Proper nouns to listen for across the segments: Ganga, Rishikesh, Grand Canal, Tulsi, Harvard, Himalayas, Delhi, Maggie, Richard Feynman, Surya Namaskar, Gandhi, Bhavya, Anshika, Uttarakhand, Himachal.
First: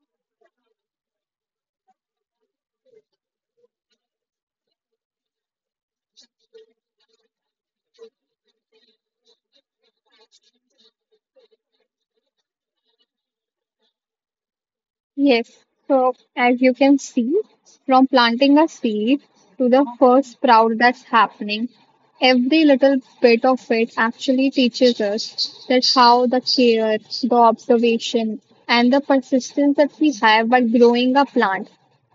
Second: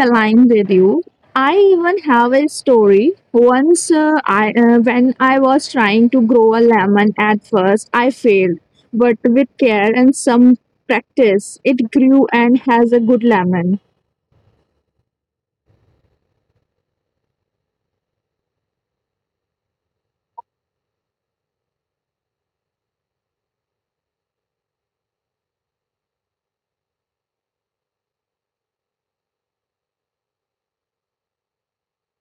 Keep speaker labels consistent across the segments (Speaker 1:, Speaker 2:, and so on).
Speaker 1: aligned with you. I even have a story. Once, I when I was trying to grow a lemon, at first I failed, but with care and some practice, it grew and has a good lemon.
Speaker 2: Yes, so as you can see, from planting a seed to the first sprout that's happening, every little bit of it actually teaches us that how the care, the observation, and the persistence that we have while growing a plant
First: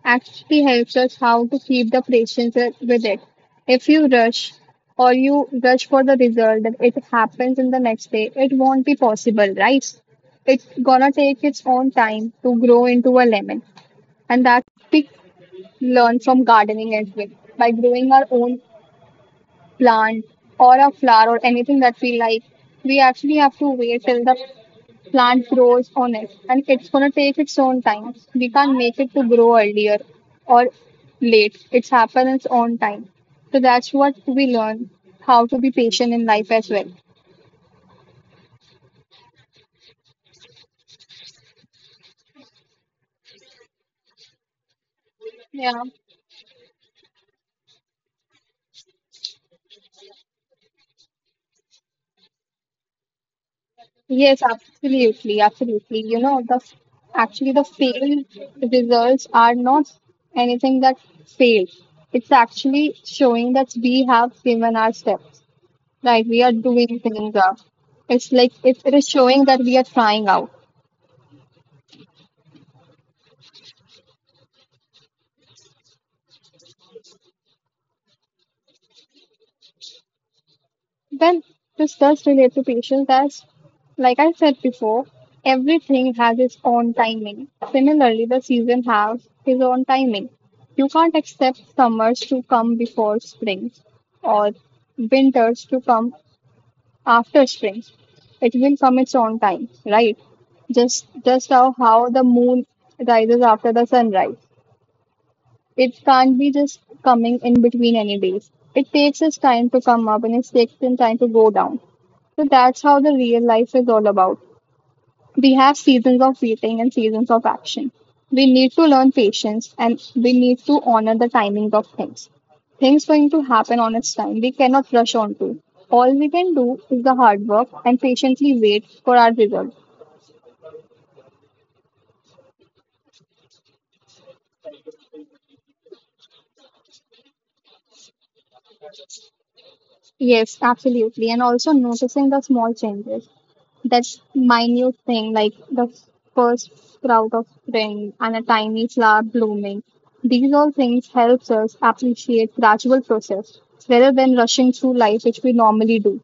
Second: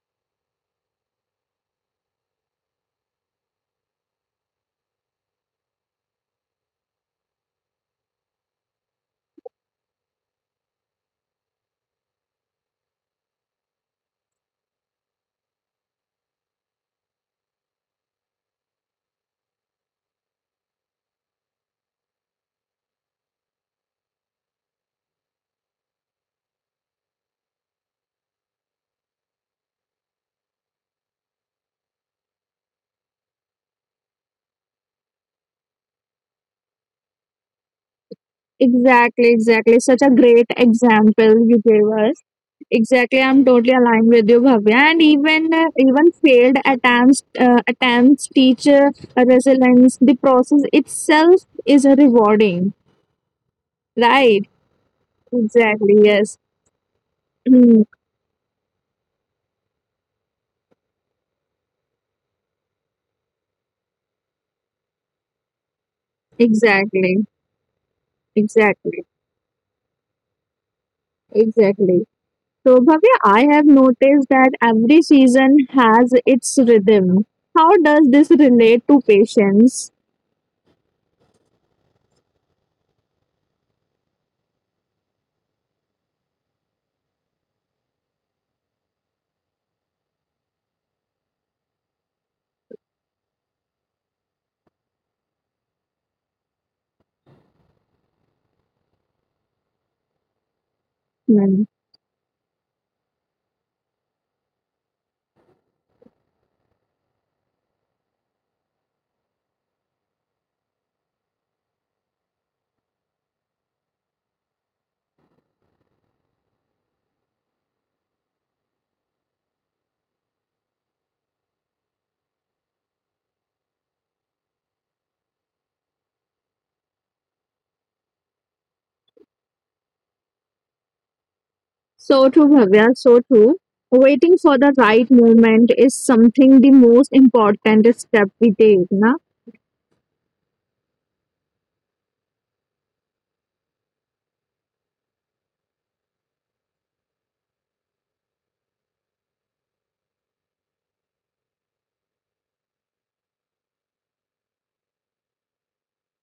Speaker 2: actually helps us how to keep the patience with it. If you rush or you rush for the result that it happens in the next day, it won't be possible, right? It's gonna take its own time to grow into a lemon. And that we learn from gardening as well. By growing our own plant or a flower or anything that we like, we actually have to wait till the plant grows on it. And it's gonna take its own time. We can't make it to grow earlier or late. It's happened its own time. So that's what we learn, how to be patient in life as well.
Speaker 1: Exactly, exactly. Such a great example you gave us. Exactly, I'm totally aligned with you, Bhavya. And even uh,
Speaker 2: Yeah.
Speaker 1: even failed attempts attempts teach resilience. The process itself is rewarding,
Speaker 2: Yes,
Speaker 1: right?
Speaker 2: absolutely,
Speaker 1: Exactly.
Speaker 2: absolutely. You
Speaker 1: Yes.
Speaker 2: know, the actually the
Speaker 1: Hmm.
Speaker 2: failed results are not anything that failed. It's actually showing that we have given our steps, right? We are doing
Speaker 1: Exactly.
Speaker 2: things up. It's like it
Speaker 1: Exactly.
Speaker 2: is showing that we are trying out.
Speaker 1: Exactly. So, Bhavya, I have noticed that every season has its rhythm. How does this relate to patience?
Speaker 2: Well, this does relate to patience as, like I said before, everything has its own timing. Similarly, the season has its own timing. You can't expect summers to come before springs or winters to come after springs. It will come its own time, right? Just
Speaker 1: Hmm.
Speaker 2: how the moon rises after the sunrise. It can't be just coming in between any days. It takes its time to come up and it takes its time to go down. So that's how the real life is all about. We have seasons of waiting and seasons of action. We need to learn patience and we need to honor the timing of things. Things going to happen on its time. We cannot rush on to. All we can do is the hard work and patiently wait for our result.
Speaker 1: So true, Bhavya, so true. Waiting for the right moment is something the most important step we take. Na?
Speaker 2: Yes, absolutely. And also noticing the small changes. That minute thing, like the first sprout of spring and a tiny flower blooming. These all things helps us appreciate gradual process rather than rushing through life, which we normally do.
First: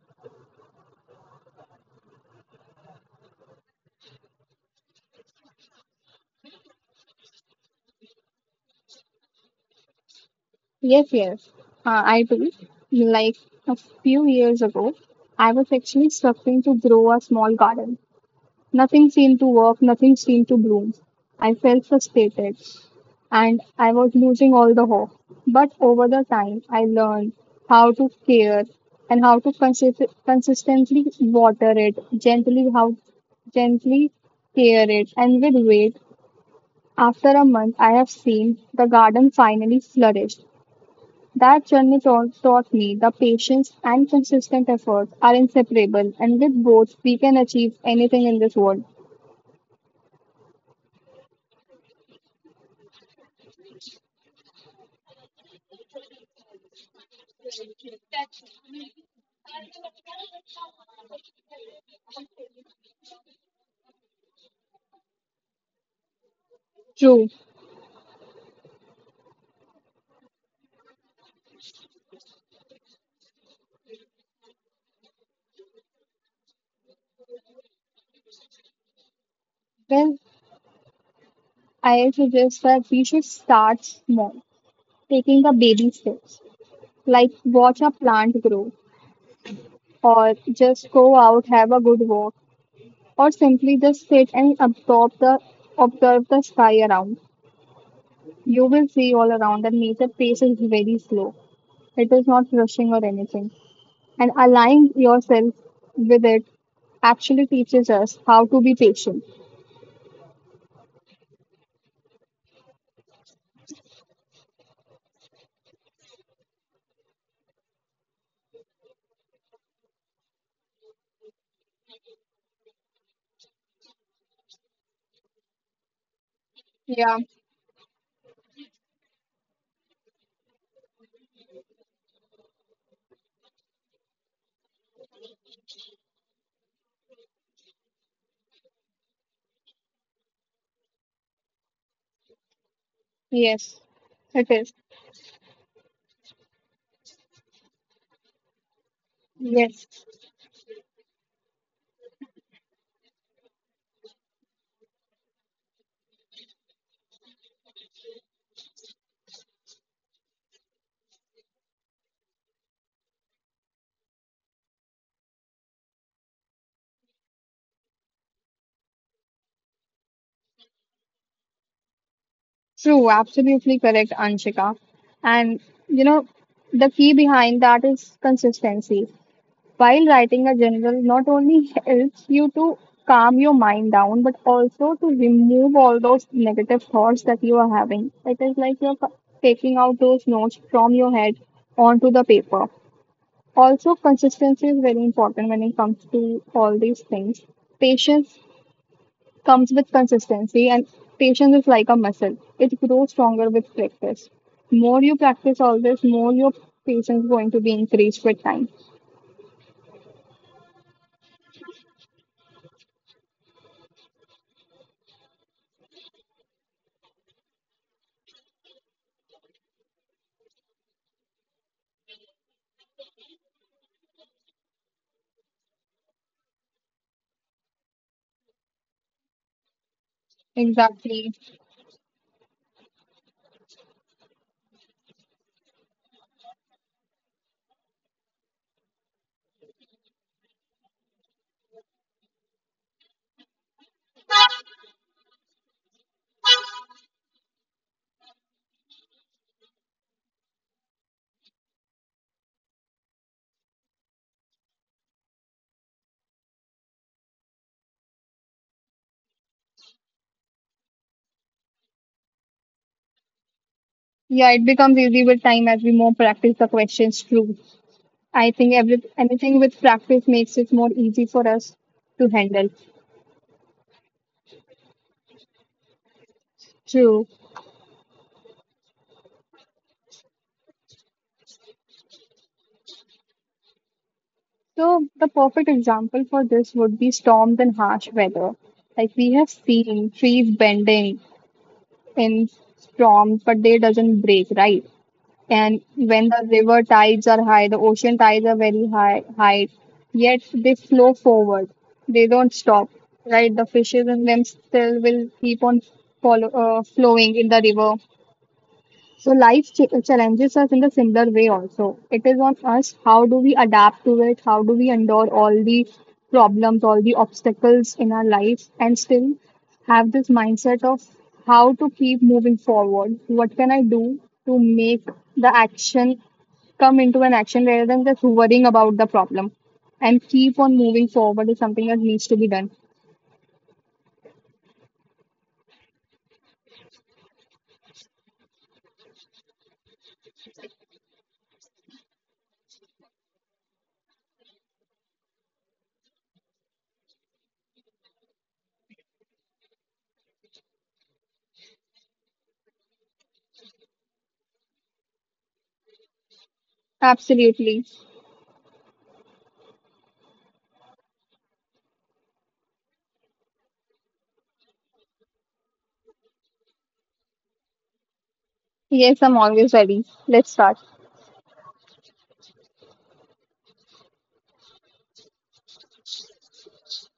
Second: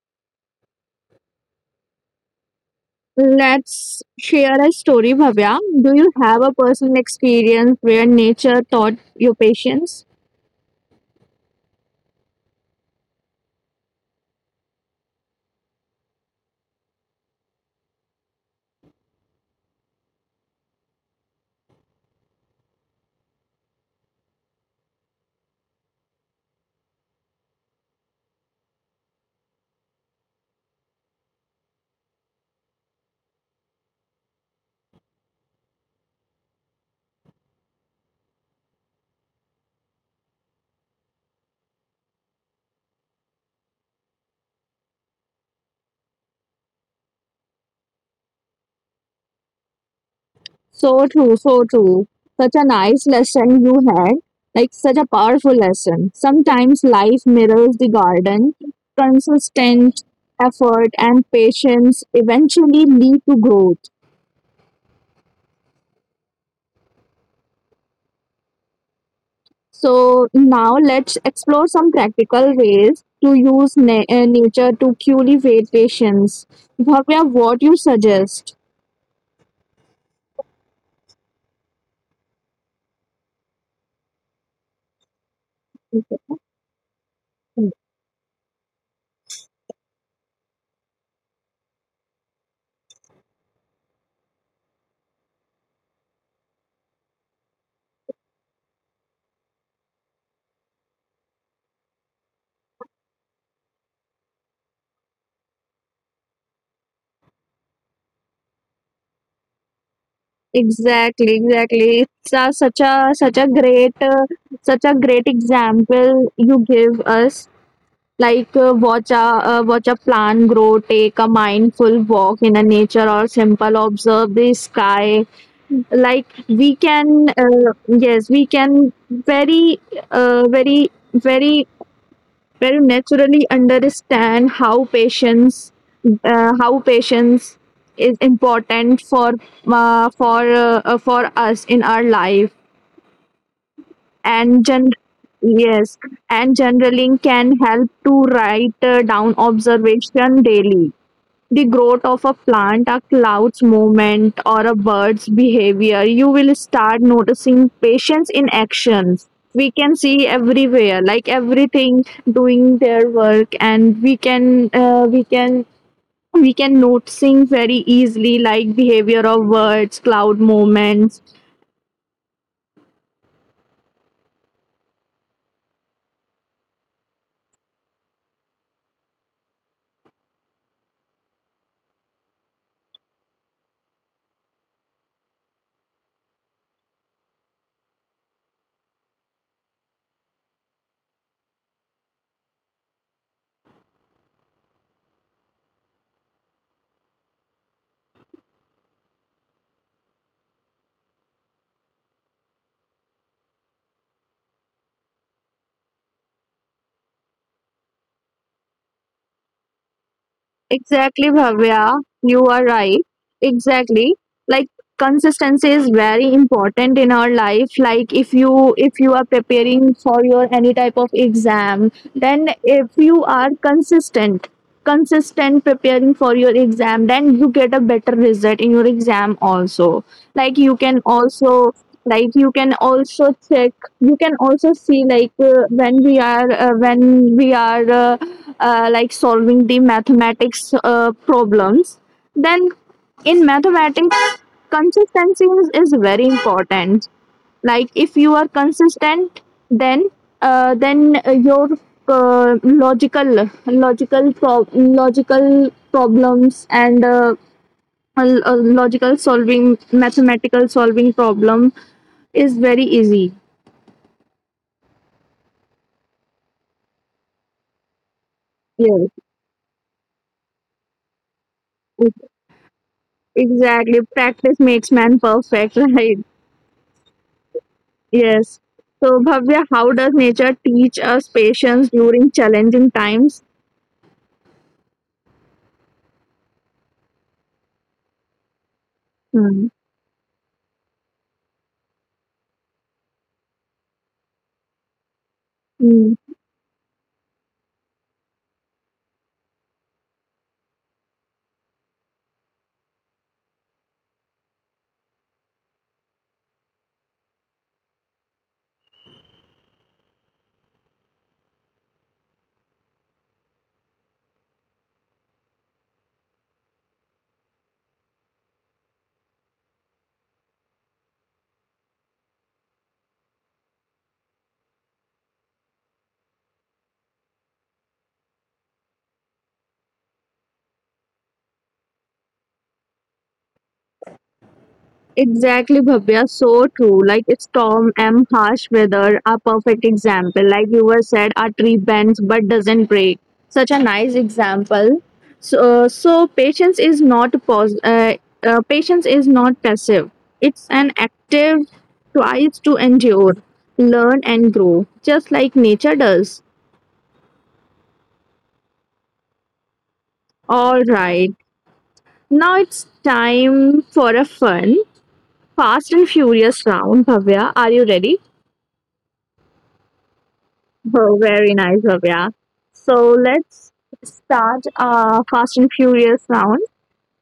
Speaker 1: Let's share a story, Bhavya. Do you have a personal experience where nature taught you patience?
Speaker 2: Yes, yes, I do. Like a few years ago, I was actually struggling to grow a small garden. Nothing seemed to work, nothing seemed to bloom. I felt frustrated and I was losing all the hope. But over the time, I learned how to care and how to consistently water it, gently how gently care it, and with wait. After a month, I have seen the garden finally flourish. That journey taught me that patience and consistent effort are inseparable, and with both, we can achieve anything in this world.
Speaker 1: So true, so true. Such a nice lesson you had, like such a powerful lesson. Sometimes life mirrors the garden. Consistent effort and patience eventually lead to growth.
Speaker 2: True.
Speaker 1: So now let's explore some practical ways to use nature to cultivate patience. Bhavya, what you suggest?
Speaker 2: Well, I suggest that we should start small, taking the baby steps, like watch a plant grow, or just go out, have a good walk, or simply just sit and absorb the observe the sky around. You will see all around that nature pace is very slow. It is not rushing or anything. And aligning yourself with it actually teaches us how to be patient.
Speaker 1: Exactly, exactly. It's a, such a such a great Such a great example you give us. Like watch a plant grow, take a mindful walk in a nature, or simple observe the sky. Like we
Speaker 2: Yeah,
Speaker 1: can, yes, we can very, very very where you naturally understand how patience how patience is important for for us in our life
Speaker 2: yes, it
Speaker 1: and
Speaker 2: is.
Speaker 1: gen- yes and journaling can help to write down
Speaker 2: Yes.
Speaker 1: observation daily, the growth of a plant, a cloud's movement, or a bird's behavior, you will start noticing patience in actions. We can see everywhere, like everything doing their work, and we can noticing very easily like behavior of birds, cloud movements.
Speaker 2: True, absolutely correct, Anshika. And you know, the key behind that is consistency. While writing a journal, not only helps you to calm your mind down, but also to remove all those negative thoughts that you are having. It is like taking out those notes from your head onto the paper. Also, consistency is very important when it comes to all these things. Patience comes with consistency, and patience is like a muscle. It grows stronger with practice. More you practice all this, more your patience is going to be increased with time.
Speaker 1: Exactly, Bhavya. You are right. Exactly. Like consistency is very important in our life. Like if you are preparing for your any type of exam, then if you are consistent, consistent preparing for your exam, then you get a better result in your exam also. Like you can
Speaker 2: Exactly.
Speaker 1: also like you can also check, you can also see like when we are like solving the mathematics problems, then in mathematics consistency is very important. Like if you are consistent, then your logical problems and logical solving mathematical solving problem is very easy.
Speaker 2: Yeah, it becomes easy with time as we more practice the questions through. I think
Speaker 1: Yes,
Speaker 2: every anything with practice makes it more easy for us to handle.
Speaker 1: exactly, practice makes man perfect, right?
Speaker 2: True.
Speaker 1: Yes. So, Bhavya, how does nature teach us patience during challenging times?
Speaker 2: So the perfect example for this would be storms and harsh weather. Like we have
Speaker 1: Hmm.
Speaker 2: seen trees bending in storms, but they doesn't break, right? And
Speaker 1: Hmm.
Speaker 2: when the river tides are high, the ocean tides are very high, yet they flow forward. They don't stop, right? The fishes in them still will keep on flowing in the river. So life challenges us in the similar way also. It is on us how do we adapt to it, how do we endure all the problems, all the obstacles in our life, and still have this mindset of how to keep moving forward. What can I do to make the action come into an action rather than just worrying about the problem and keep on moving forward is something that needs to be done.
Speaker 1: Exactly, Bhavya. So true. Like storm and harsh weather are perfect example. Like you were said, a tree bends but doesn't break. Such a nice example. So, patience is not passive. It's an active tries to endure, learn and grow, just like nature does.
Speaker 2: Absolutely.
Speaker 1: All right. Now it's time for a fun, fast and furious round. Bhavya, are you ready?
Speaker 2: Yes, I'm always ready. Let's start.
Speaker 1: Oh, very nice, Bhavya. So let's start fast and furious round.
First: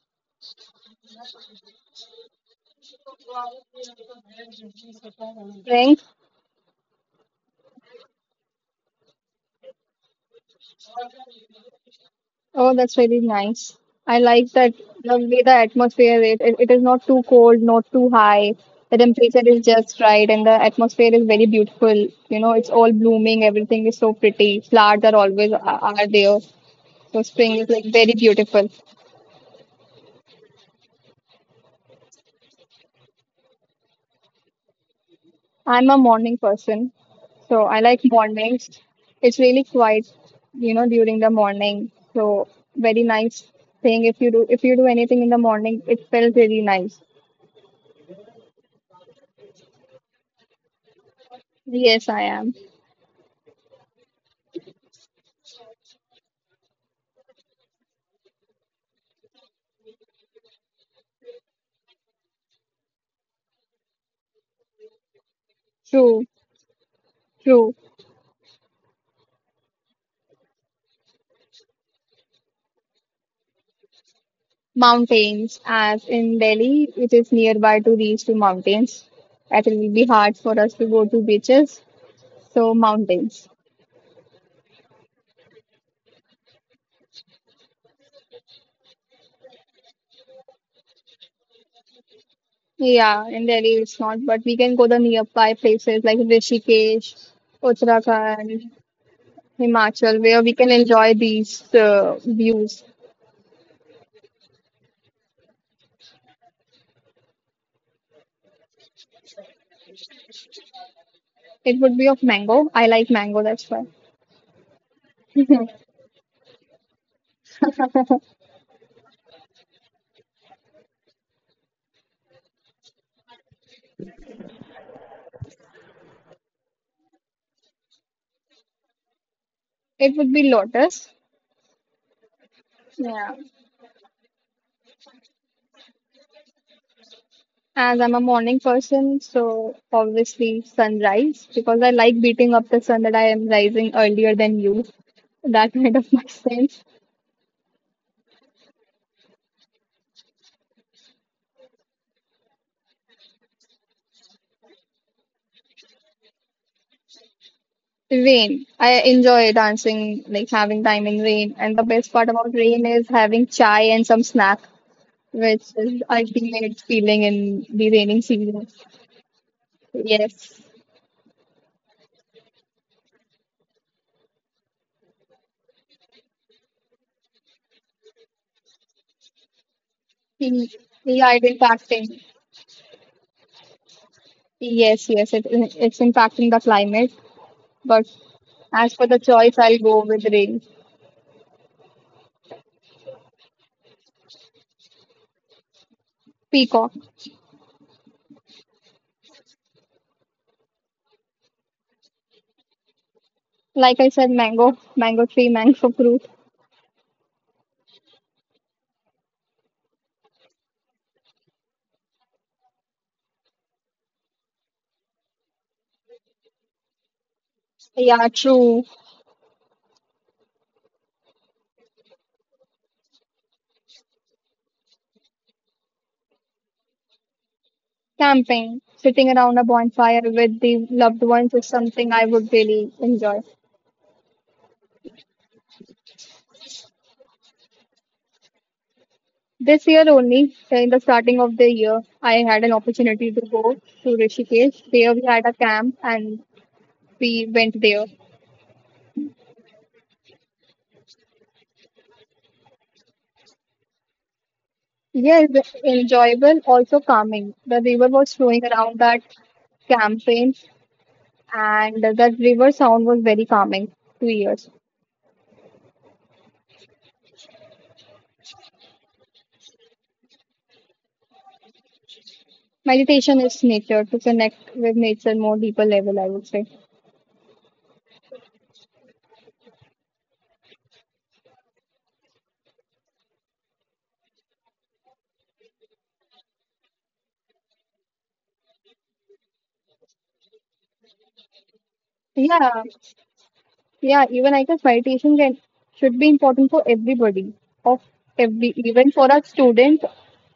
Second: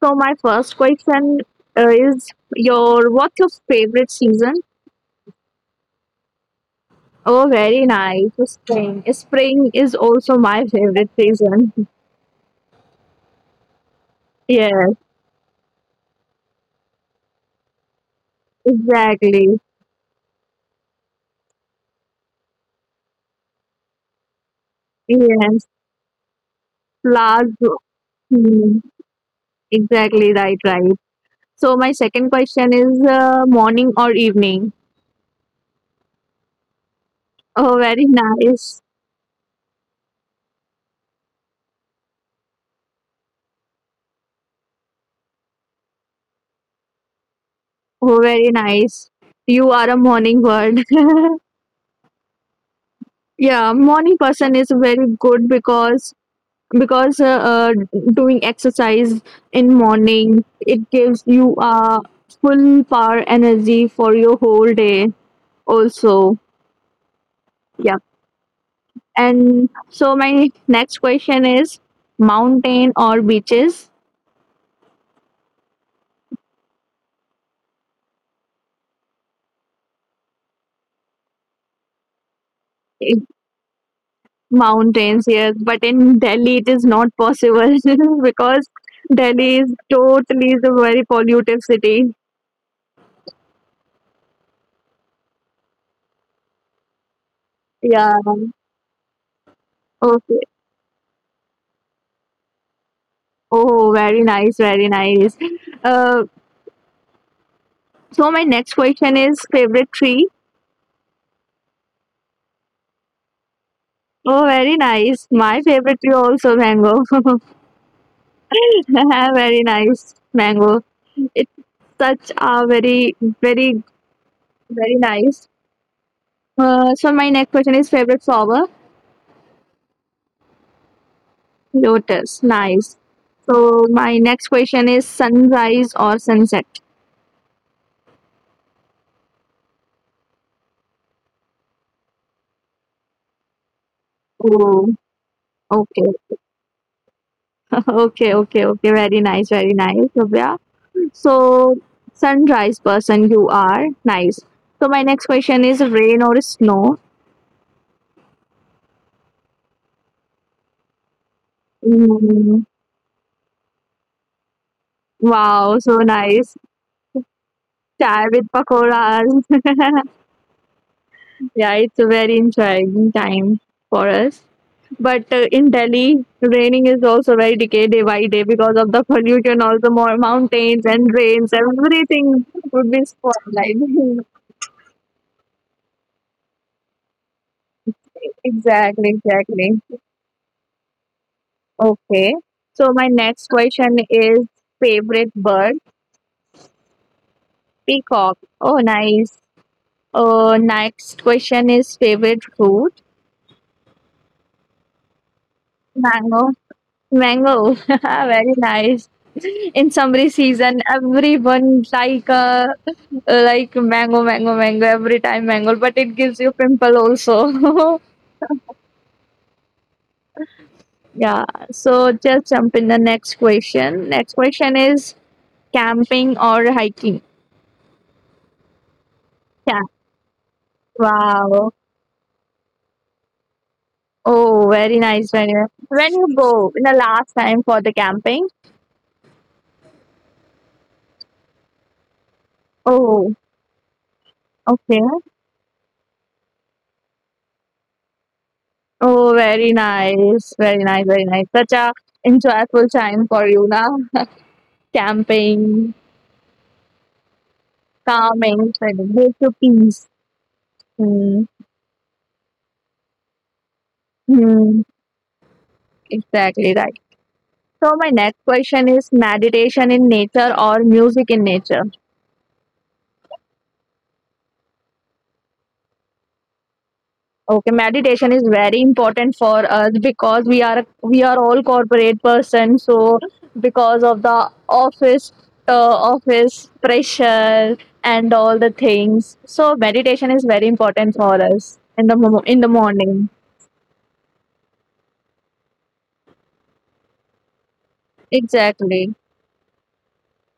Speaker 1: So my first question is your what's your favorite season?
Speaker 2: Strength.
Speaker 1: Oh, very nice. Spring. Spring is also my favorite season.
Speaker 2: Oh, that's really nice. I like that
Speaker 1: Yes,
Speaker 2: the way the atmosphere is. It is not too cold, not too high. The temperature
Speaker 1: exactly.
Speaker 2: is just right, and the atmosphere is very beautiful. You know, it's all blooming. Everything is so pretty. Flowers
Speaker 1: Yes,
Speaker 2: are there. So
Speaker 1: flowers.
Speaker 2: spring is like very beautiful.
Speaker 1: Hmm. Exactly, right, right. So my second question is morning or evening?
Speaker 2: I'm a morning person, so
Speaker 1: Oh,
Speaker 2: I like
Speaker 1: very
Speaker 2: mornings.
Speaker 1: nice.
Speaker 2: It's really quiet, you know, during the morning. So very nice thing if you do anything in the morning, it felt really nice.
Speaker 1: Oh, very nice. You are a morning bird.
Speaker 2: Yes, I am.
Speaker 1: Yeah, morning person is very good, because because uh, uh, doing exercise in morning it gives you a full power energy for your whole day.
Speaker 2: True,
Speaker 1: Also,
Speaker 2: true.
Speaker 1: yeah. And so my next question is mountain or beaches?
Speaker 2: Mountains, as in Delhi, it is nearby to reach to mountains. It will be hard for us to go to beaches, so mountains.
Speaker 1: Mountains, yes, but in Delhi it is not possible because Delhi is totally the very pollutive city.
Speaker 2: Yeah, in Delhi it's not, but we can go the nearby places like Rishikesh,
Speaker 1: Yeah.
Speaker 2: Uttarakhand. Himachal,
Speaker 1: Okay.
Speaker 2: where we can enjoy these views.
Speaker 1: Oh, very nice, very nice. Uh, so my next question is favorite tree.
Speaker 2: It would be of mango. I like mango, that's why.
Speaker 1: Oh, very nice. My favorite tree also mango. Very nice mango. It's such a very, very, very nice. So my next question is favorite flower.
Speaker 2: It would be lotus.
Speaker 1: Lotus, nice.
Speaker 2: Yeah.
Speaker 1: So my next question is sunrise or sunset?
Speaker 2: As I'm a morning person, so obviously sunrise, because I like beating up the sun that I am rising earlier than you.
Speaker 1: Oh,
Speaker 2: That kind of
Speaker 1: okay,
Speaker 2: makes sense.
Speaker 1: okay, okay, okay. Very nice, Divya. So sunrise person you are, nice. So my next question is rain or snow?
Speaker 2: Rain. I enjoy dancing, like having time in rain. And the best part about
Speaker 1: Mm,
Speaker 2: rain is having chai and some snack, which
Speaker 1: wow, so
Speaker 2: is
Speaker 1: nice.
Speaker 2: ultimate feeling in the raining
Speaker 1: Chai with
Speaker 2: season.
Speaker 1: pakoras.
Speaker 2: Yes,
Speaker 1: Yeah, it's a very enjoying time for us. But in Delhi, raining is also very decay day by day, because of the pollution, also more
Speaker 2: the
Speaker 1: mountains and
Speaker 2: the idle
Speaker 1: rains,
Speaker 2: impacting.
Speaker 1: everything would be spotlight.
Speaker 2: Yes, yes, it's impacting the climate. But as for
Speaker 1: Exactly,
Speaker 2: the choice,
Speaker 1: exactly.
Speaker 2: I'll go with rain.
Speaker 1: Okay. So my next question is favorite bird?
Speaker 2: Peacock.
Speaker 1: Peacock. Oh, nice. Next question is favorite fruit?
Speaker 2: Like I said, mango, mango tree, mango fruit.
Speaker 1: Mango. Mango, very nice. In summer season, everyone like mango, mango, mango. Every time mango, but it gives you pimple also.
Speaker 2: Yeah, true.
Speaker 1: Yeah. So just jump in the next question. Next question is camping or hiking.
Speaker 2: Camping, sitting around a
Speaker 1: Yeah.
Speaker 2: bonfire with the loved ones is
Speaker 1: Wow.
Speaker 2: something I would really enjoy.
Speaker 1: Oh, very nice. Very nice. When you go in the last time for the camping?
Speaker 2: This year only, in the starting of the year, I had an opportunity
Speaker 1: Oh,
Speaker 2: to go to Rishikesh.
Speaker 1: okay.
Speaker 2: There we had a camp and we went there.
Speaker 1: Oh, very nice. Very nice. Very nice. Such a enjoyable time for you now.
Speaker 2: Yeah, it's
Speaker 1: Camping,
Speaker 2: enjoyable, also calming. The river was flowing
Speaker 1: calming,
Speaker 2: around
Speaker 1: finding
Speaker 2: that
Speaker 1: way to peace.
Speaker 2: campaign,
Speaker 1: Hmm.
Speaker 2: and that river sound was very calming to ears.
Speaker 1: Mm. Exactly, right. So my next question is meditation in nature or music in nature.
Speaker 2: Meditation is nature to connect with nature more deeper level, I would say.
Speaker 1: Okay, meditation is very important for us because we are all corporate person. So because of the office pressure and all the things, so meditation is very important for us in the
Speaker 2: Yeah,
Speaker 1: morning.
Speaker 2: yeah. Even I guess meditation can should be important for everybody, of every even
Speaker 1: Exactly.
Speaker 2: for a student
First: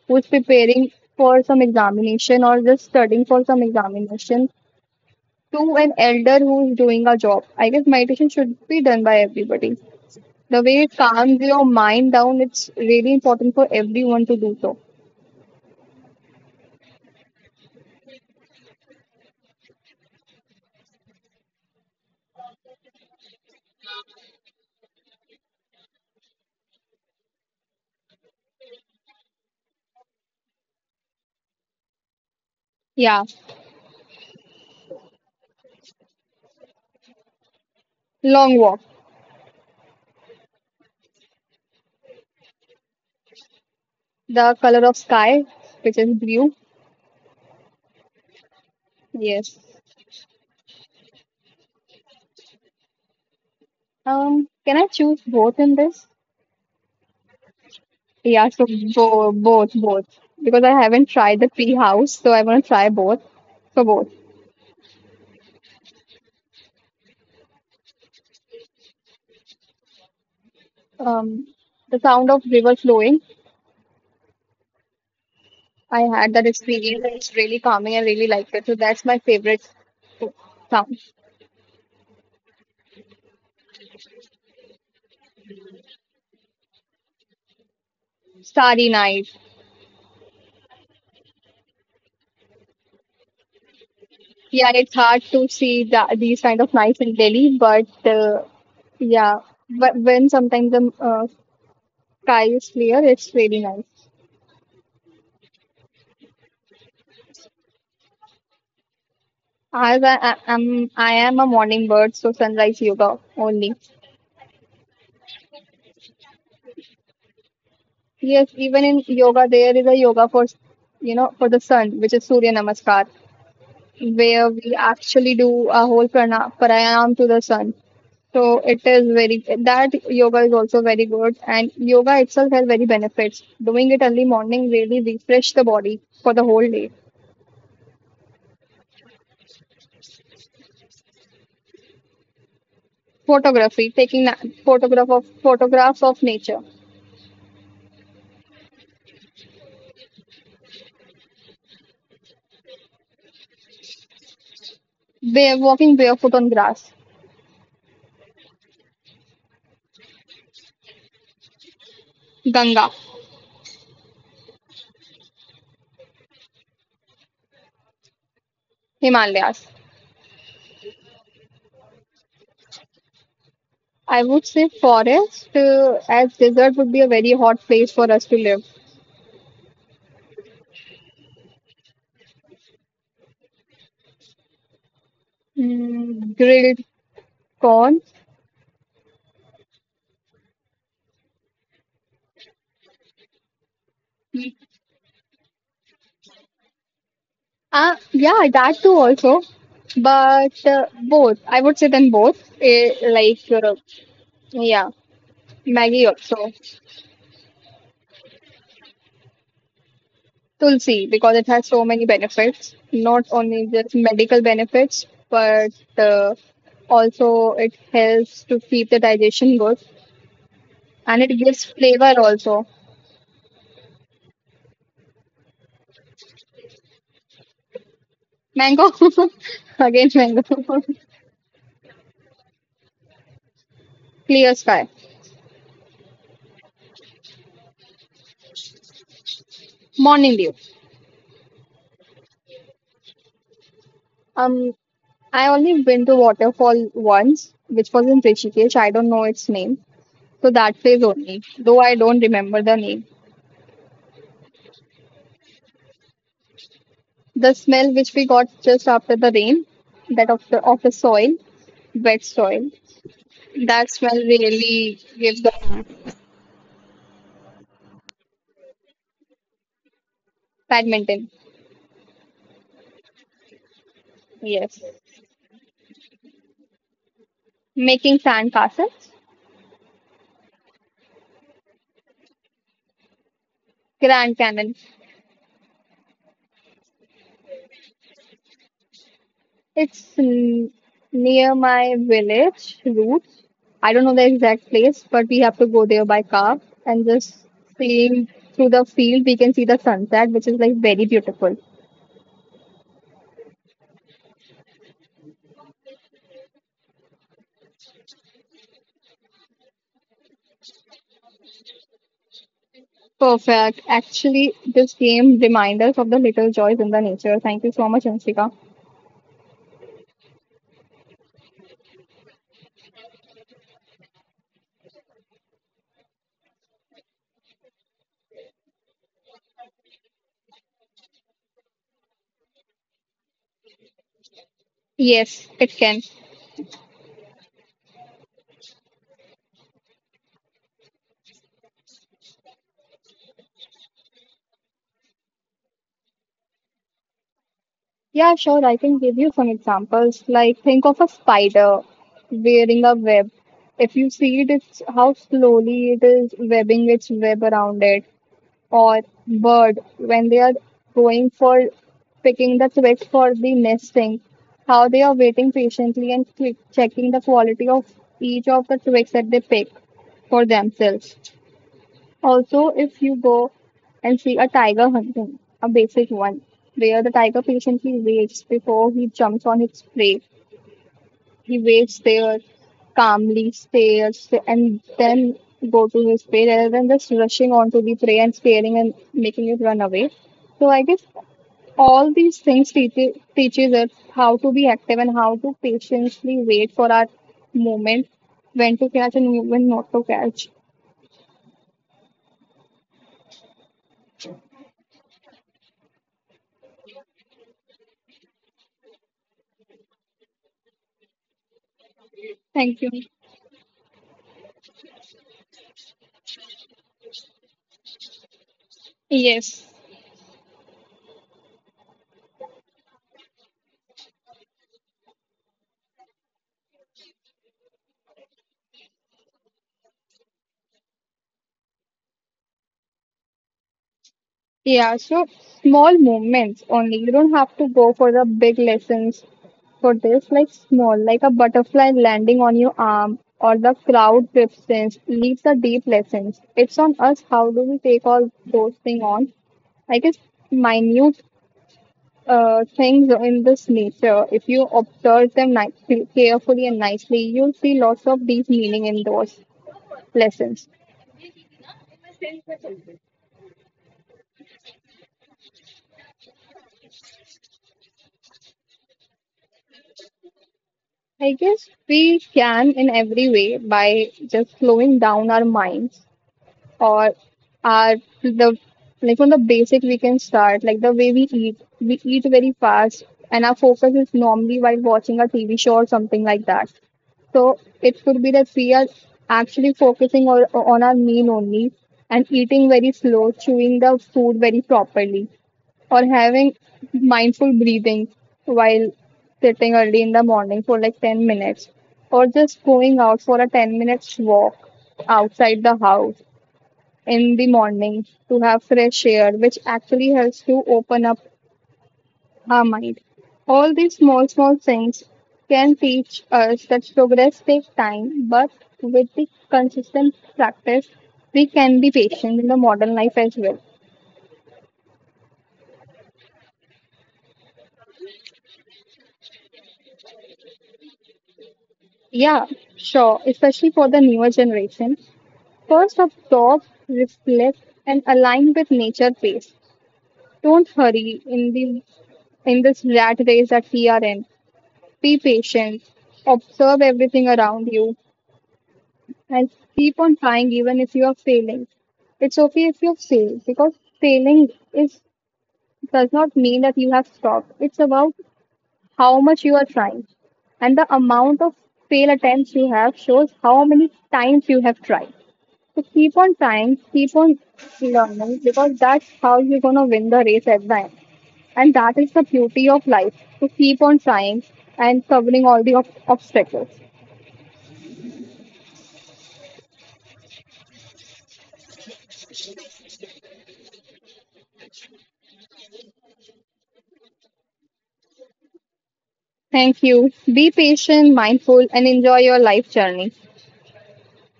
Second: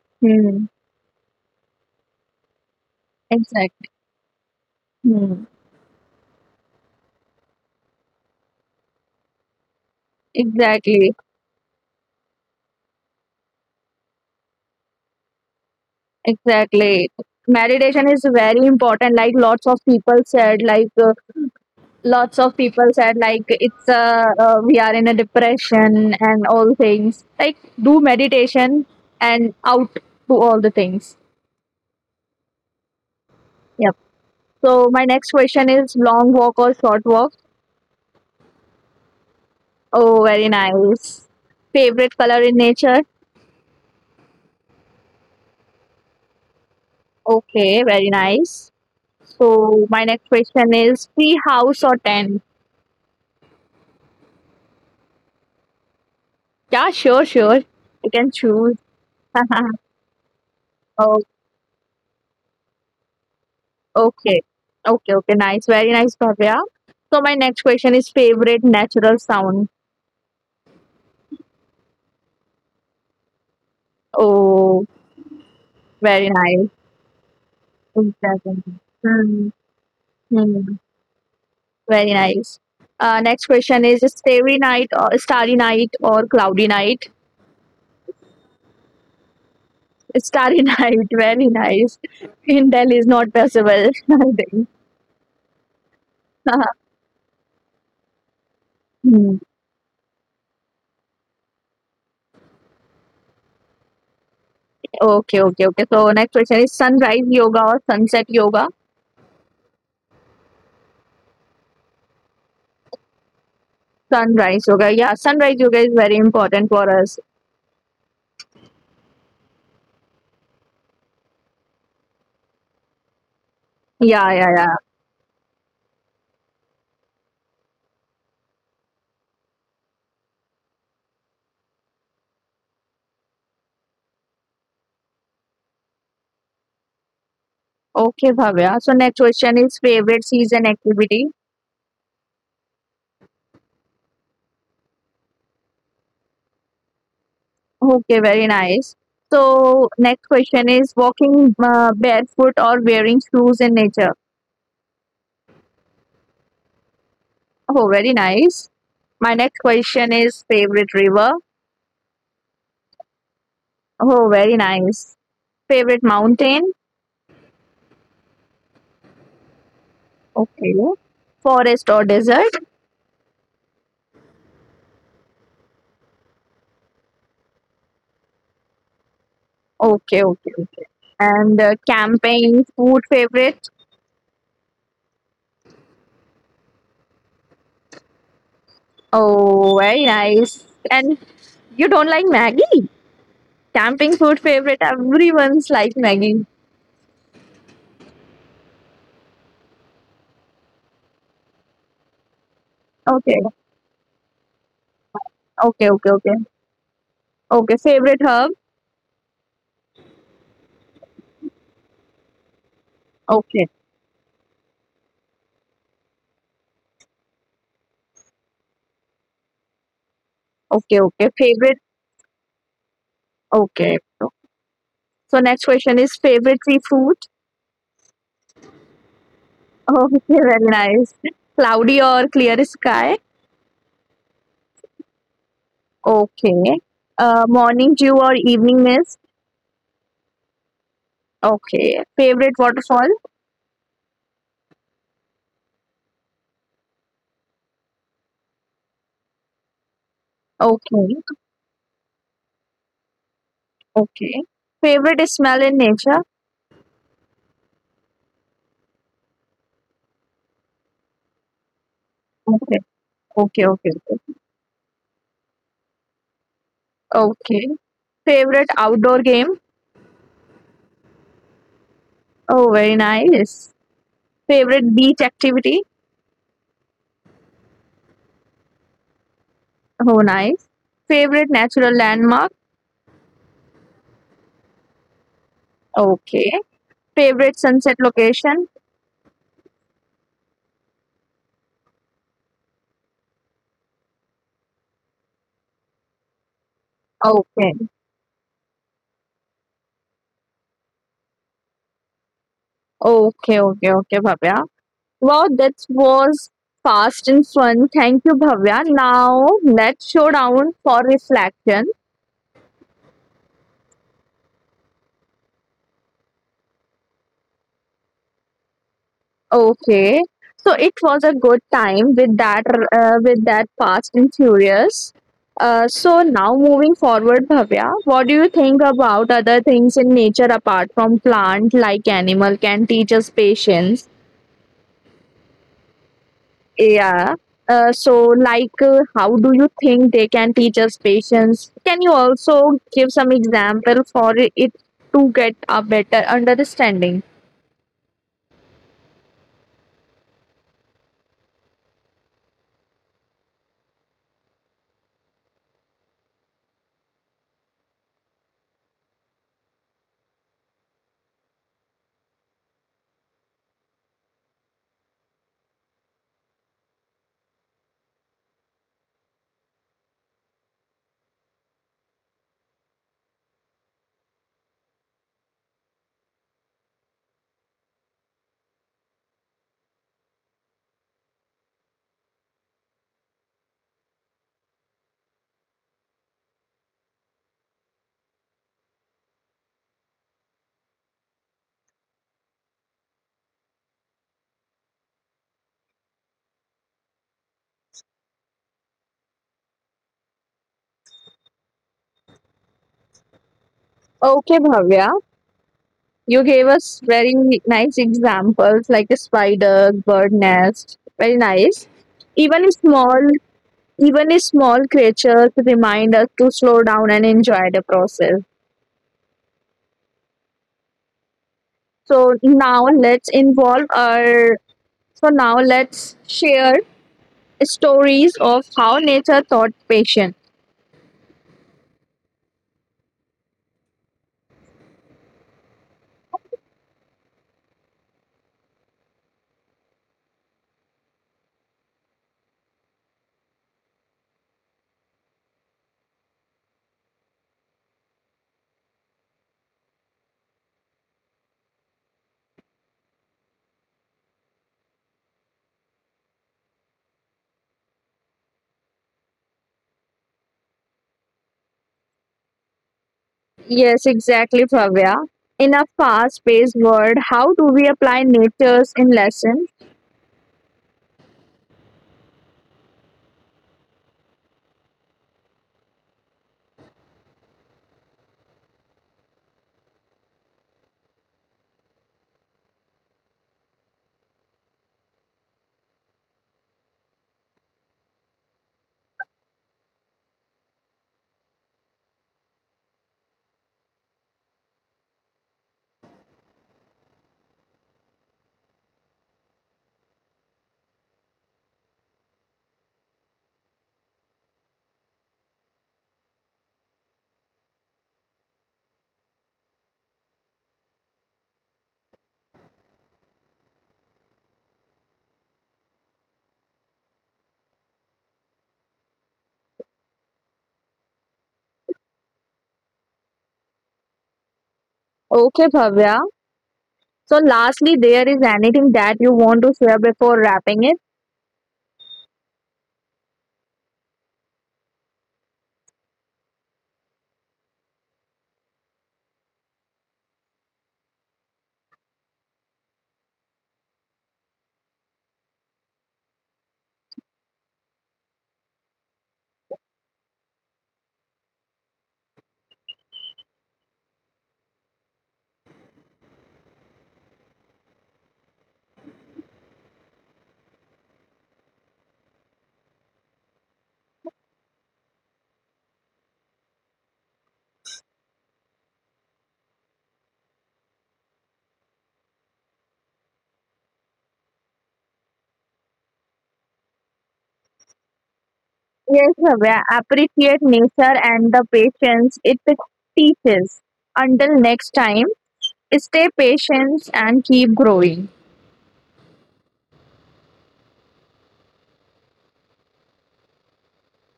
Speaker 2: who's
Speaker 1: Hmm.
Speaker 2: preparing for some examination or just studying for some
Speaker 1: Exactly.
Speaker 2: examination.
Speaker 1: Hmm.
Speaker 2: To an elder who's doing a job. I guess meditation should be done by everybody. The way it
Speaker 1: Exactly,
Speaker 2: calms your mind down, it's really important for everyone to do so.
Speaker 1: exactly. Meditation is very important. Like lots of people said, like it's we are in a depression and all things. Like do meditation and out to all the things.
Speaker 2: Yeah,
Speaker 1: Yep. So my next question is long walk or short walk?
Speaker 2: long walk.
Speaker 1: Oh, very nice. Favorite color in nature?
Speaker 2: The color of sky, which is blue.
Speaker 1: Okay, very nice.
Speaker 2: Yes.
Speaker 1: So my next question is free house or tent?
Speaker 2: Can I choose both in this?
Speaker 1: Yeah, sure, sure. You can
Speaker 2: Yeah, so
Speaker 1: choose.
Speaker 2: both, both. Because I haven't
Speaker 1: Oh,
Speaker 2: tried the tree house, so I want to try both. So both.
Speaker 1: okay. Okay, okay, nice. Very nice, Bhavya. So my next question is favorite natural sound.
Speaker 2: Um, the sound of river flowing.
Speaker 1: Oh,
Speaker 2: I
Speaker 1: very
Speaker 2: had that
Speaker 1: nice.
Speaker 2: experience and it's really calming. I really liked
Speaker 1: Exactly.
Speaker 2: it. So that's my
Speaker 1: Hmm.
Speaker 2: favorite
Speaker 1: Hmm.
Speaker 2: sound.
Speaker 1: Very nice. Next question is starry night or cloudy night?
Speaker 2: Starry night.
Speaker 1: Starry night, very nice. In Delhi is not possible, I
Speaker 2: Yeah,
Speaker 1: think.
Speaker 2: it's hard to see that, these kind of nights in Delhi, but
Speaker 1: Hmm.
Speaker 2: yeah, but when sometimes the sky is clear, it's really nice.
Speaker 1: Okay, okay, okay. So next question is sunrise yoga or sunset yoga?
Speaker 2: As I am a morning bird, so sunrise yoga only.
Speaker 1: Sunrise yoga. Yeah, sunrise yoga is very important for us.
Speaker 2: Yes, even in yoga, there is a yoga for, you know, for the sun, which is Surya Namaskar.
Speaker 1: Yeah, yeah,
Speaker 2: Where
Speaker 1: yeah.
Speaker 2: we actually do a whole pranayam to the sun. So it is very that yoga is also very good, and yoga itself has very benefits. Doing it early morning really refresh the body for the whole day.
Speaker 1: Okay, Bhavya. So next question is favorite season activity.
Speaker 2: Photography, taking photographs of nature.
Speaker 1: Okay, very nice. So next question is walking barefoot or wearing shoes in nature.
Speaker 2: Bare, walking barefoot on grass.
Speaker 1: Oh, very nice. My next question is favorite river.
Speaker 2: Ganga.
Speaker 1: Oh, very nice. Favorite mountain.
Speaker 2: Himalayas.
Speaker 1: Okay. Forest or desert.
Speaker 2: I would say forest as desert would be a very hot place for us to live.
Speaker 1: Okay, okay, okay. And camping, food favorite.
Speaker 2: Mm, grilled corn.
Speaker 1: Oh, very nice. And you don't like Maggie? Camping food favorite everyone's like Maggie.
Speaker 2: Yeah, that too also, but both. I would say then both.
Speaker 1: Okay,
Speaker 2: Yeah,
Speaker 1: okay,
Speaker 2: Maggie
Speaker 1: okay,
Speaker 2: also.
Speaker 1: okay. Okay, favorite herb.
Speaker 2: Tulsi because it has so many benefits. Not only
Speaker 1: Okay,
Speaker 2: just medical benefits, but uh, also it helps to keep the digestion good
Speaker 1: okay,
Speaker 2: and
Speaker 1: okay.
Speaker 2: it gives
Speaker 1: Favorite.
Speaker 2: flavor also.
Speaker 1: Okay. So next question is favorite seafood.
Speaker 2: Mango again,
Speaker 1: Okay,
Speaker 2: mango.
Speaker 1: very nice. Cloudy or clear sky.
Speaker 2: Clear sky,
Speaker 1: Okay. Morning dew or evening mist.
Speaker 2: morning dew.
Speaker 1: Okay. Favorite waterfall.
Speaker 2: Um, I only been to waterfall once, which was in Rishikesh. I don't know its name, so that place
Speaker 1: Okay,
Speaker 2: only. Though I don't remember the name.
Speaker 1: okay. Favorite smell in nature.
Speaker 2: The smell which we got just after the rain, that of the soil, wet soil,
Speaker 1: Okay, okay,
Speaker 2: that
Speaker 1: okay,
Speaker 2: smell
Speaker 1: okay.
Speaker 2: really gives the
Speaker 1: Okay. Favorite outdoor game.
Speaker 2: badminton.
Speaker 1: Oh, very nice.
Speaker 2: Yes,
Speaker 1: Favorite beach activity?
Speaker 2: making sand castles.
Speaker 1: Oh, nice. Favorite natural landmark?
Speaker 2: Grand Canal.
Speaker 1: Okay. Favorite sunset location?
Speaker 2: It's n near my village roots. I don't know the exact place, but we have to go there by car and just
Speaker 1: Okay.
Speaker 2: seeing through the field, we can see the sunset, which is like very beautiful.
Speaker 1: Okay, okay, okay, Bhavya. Wow, that was fast and fun. Thank you, Bhavya. Now, let's show down for reflection.
Speaker 2: Perfect. Actually, this game reminds us of the little joys in the nature. Thank you so much, Ansika.
Speaker 1: Okay. So it was a good time with that Fast and Furious. So now moving forward, Bhavya, what do you think about other things in nature apart from plant, like animal can teach us patience?
Speaker 2: Yes, it can.
Speaker 1: Yeah. So like how do you think they can teach us patience? Can you also give some example for it to get a better understanding?
Speaker 2: Yeah, sure. I can give you some examples. Like, think of a spider wearing a web. If you see it, it's how slowly it is webbing its web around it. Or bird when they are going for picking the twigs for the nesting, how they are waiting patiently and click, checking the quality of each of the twigs that they pick for themselves. Also, if you go and see a tiger hunting, a basic one, where the tiger patiently waits before he jumps on its prey, he waits there, calmly stares, and then go to his prey rather than just rushing onto the prey and scaring and making it run away. So I guess all these things teaches us how to be active and how to patiently wait for our moment, when to catch and when not to catch.
Speaker 1: Okay, Bhavya. You gave us very nice examples like a spider, bird nest. Very nice. Even a
Speaker 2: Thank you.
Speaker 1: small, even a small creatures remind us to slow down and enjoy the process.
Speaker 2: Yes.
Speaker 1: So now let's involve our. So now let's share stories of how nature taught patience.
Speaker 2: Yeah, so small movements only. You don't have to go for the big lessons for this, like small, like a butterfly landing on your arm or the crowd preference leaves the deep lessons. It's on us how do we take all those things on. I guess minute things in this nature, if you observe them carefully and nicely, you'll see lots of deep meaning in those lessons.
Speaker 1: Yes, exactly, Bhavya. In a fast-paced world, how do we apply nature's in lessons?
Speaker 2: I guess we can in every way by just slowing down our minds or our the like from the basic we can start, like the way we eat, we eat very fast and our focus is normally while watching a TV show or something like that. So it could be that we are actually focusing on our meal only and eating very slow, chewing the food very properly, or having mindful breathing while sitting early in the morning for like 10 minutes, or just going out for a 10 minutes walk outside the house in the morning to have fresh air, which actually helps to open up our mind. All these small, small things can teach us that progress takes time, but with the consistent practice, we can be patient in the modern life as well.
Speaker 1: Okay, Bhavya. So, lastly, there is anything that you want to share before wrapping it?
Speaker 2: Yeah, sure, especially for the newer generation. First, absorb, reflect, and align with nature pace. Don't hurry in the in this rat race that we are in. Be patient, observe everything around you, and keep on trying even if you are failing. It's okay if you fail because failing is does not mean that you have stopped. It's about how much you are trying, and the amount of fail attempts you have shows how many times you have tried. So keep on trying, keep on learning because that's how you're gonna win the race at the end. And that is the beauty of life to keep on trying and covering all the obstacles.
Speaker 1: Yes, Bhavya. Appreciate nature and the patience it teaches. Until next time, stay patient and keep growing.
Speaker 2: Thank you. Be patient, mindful, and enjoy your life journey.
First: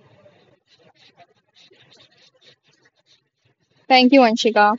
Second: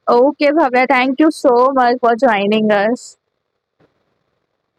Speaker 1: Okay, Bhavya. Thank you so much for joining us.
Speaker 2: Thank you, Anshika.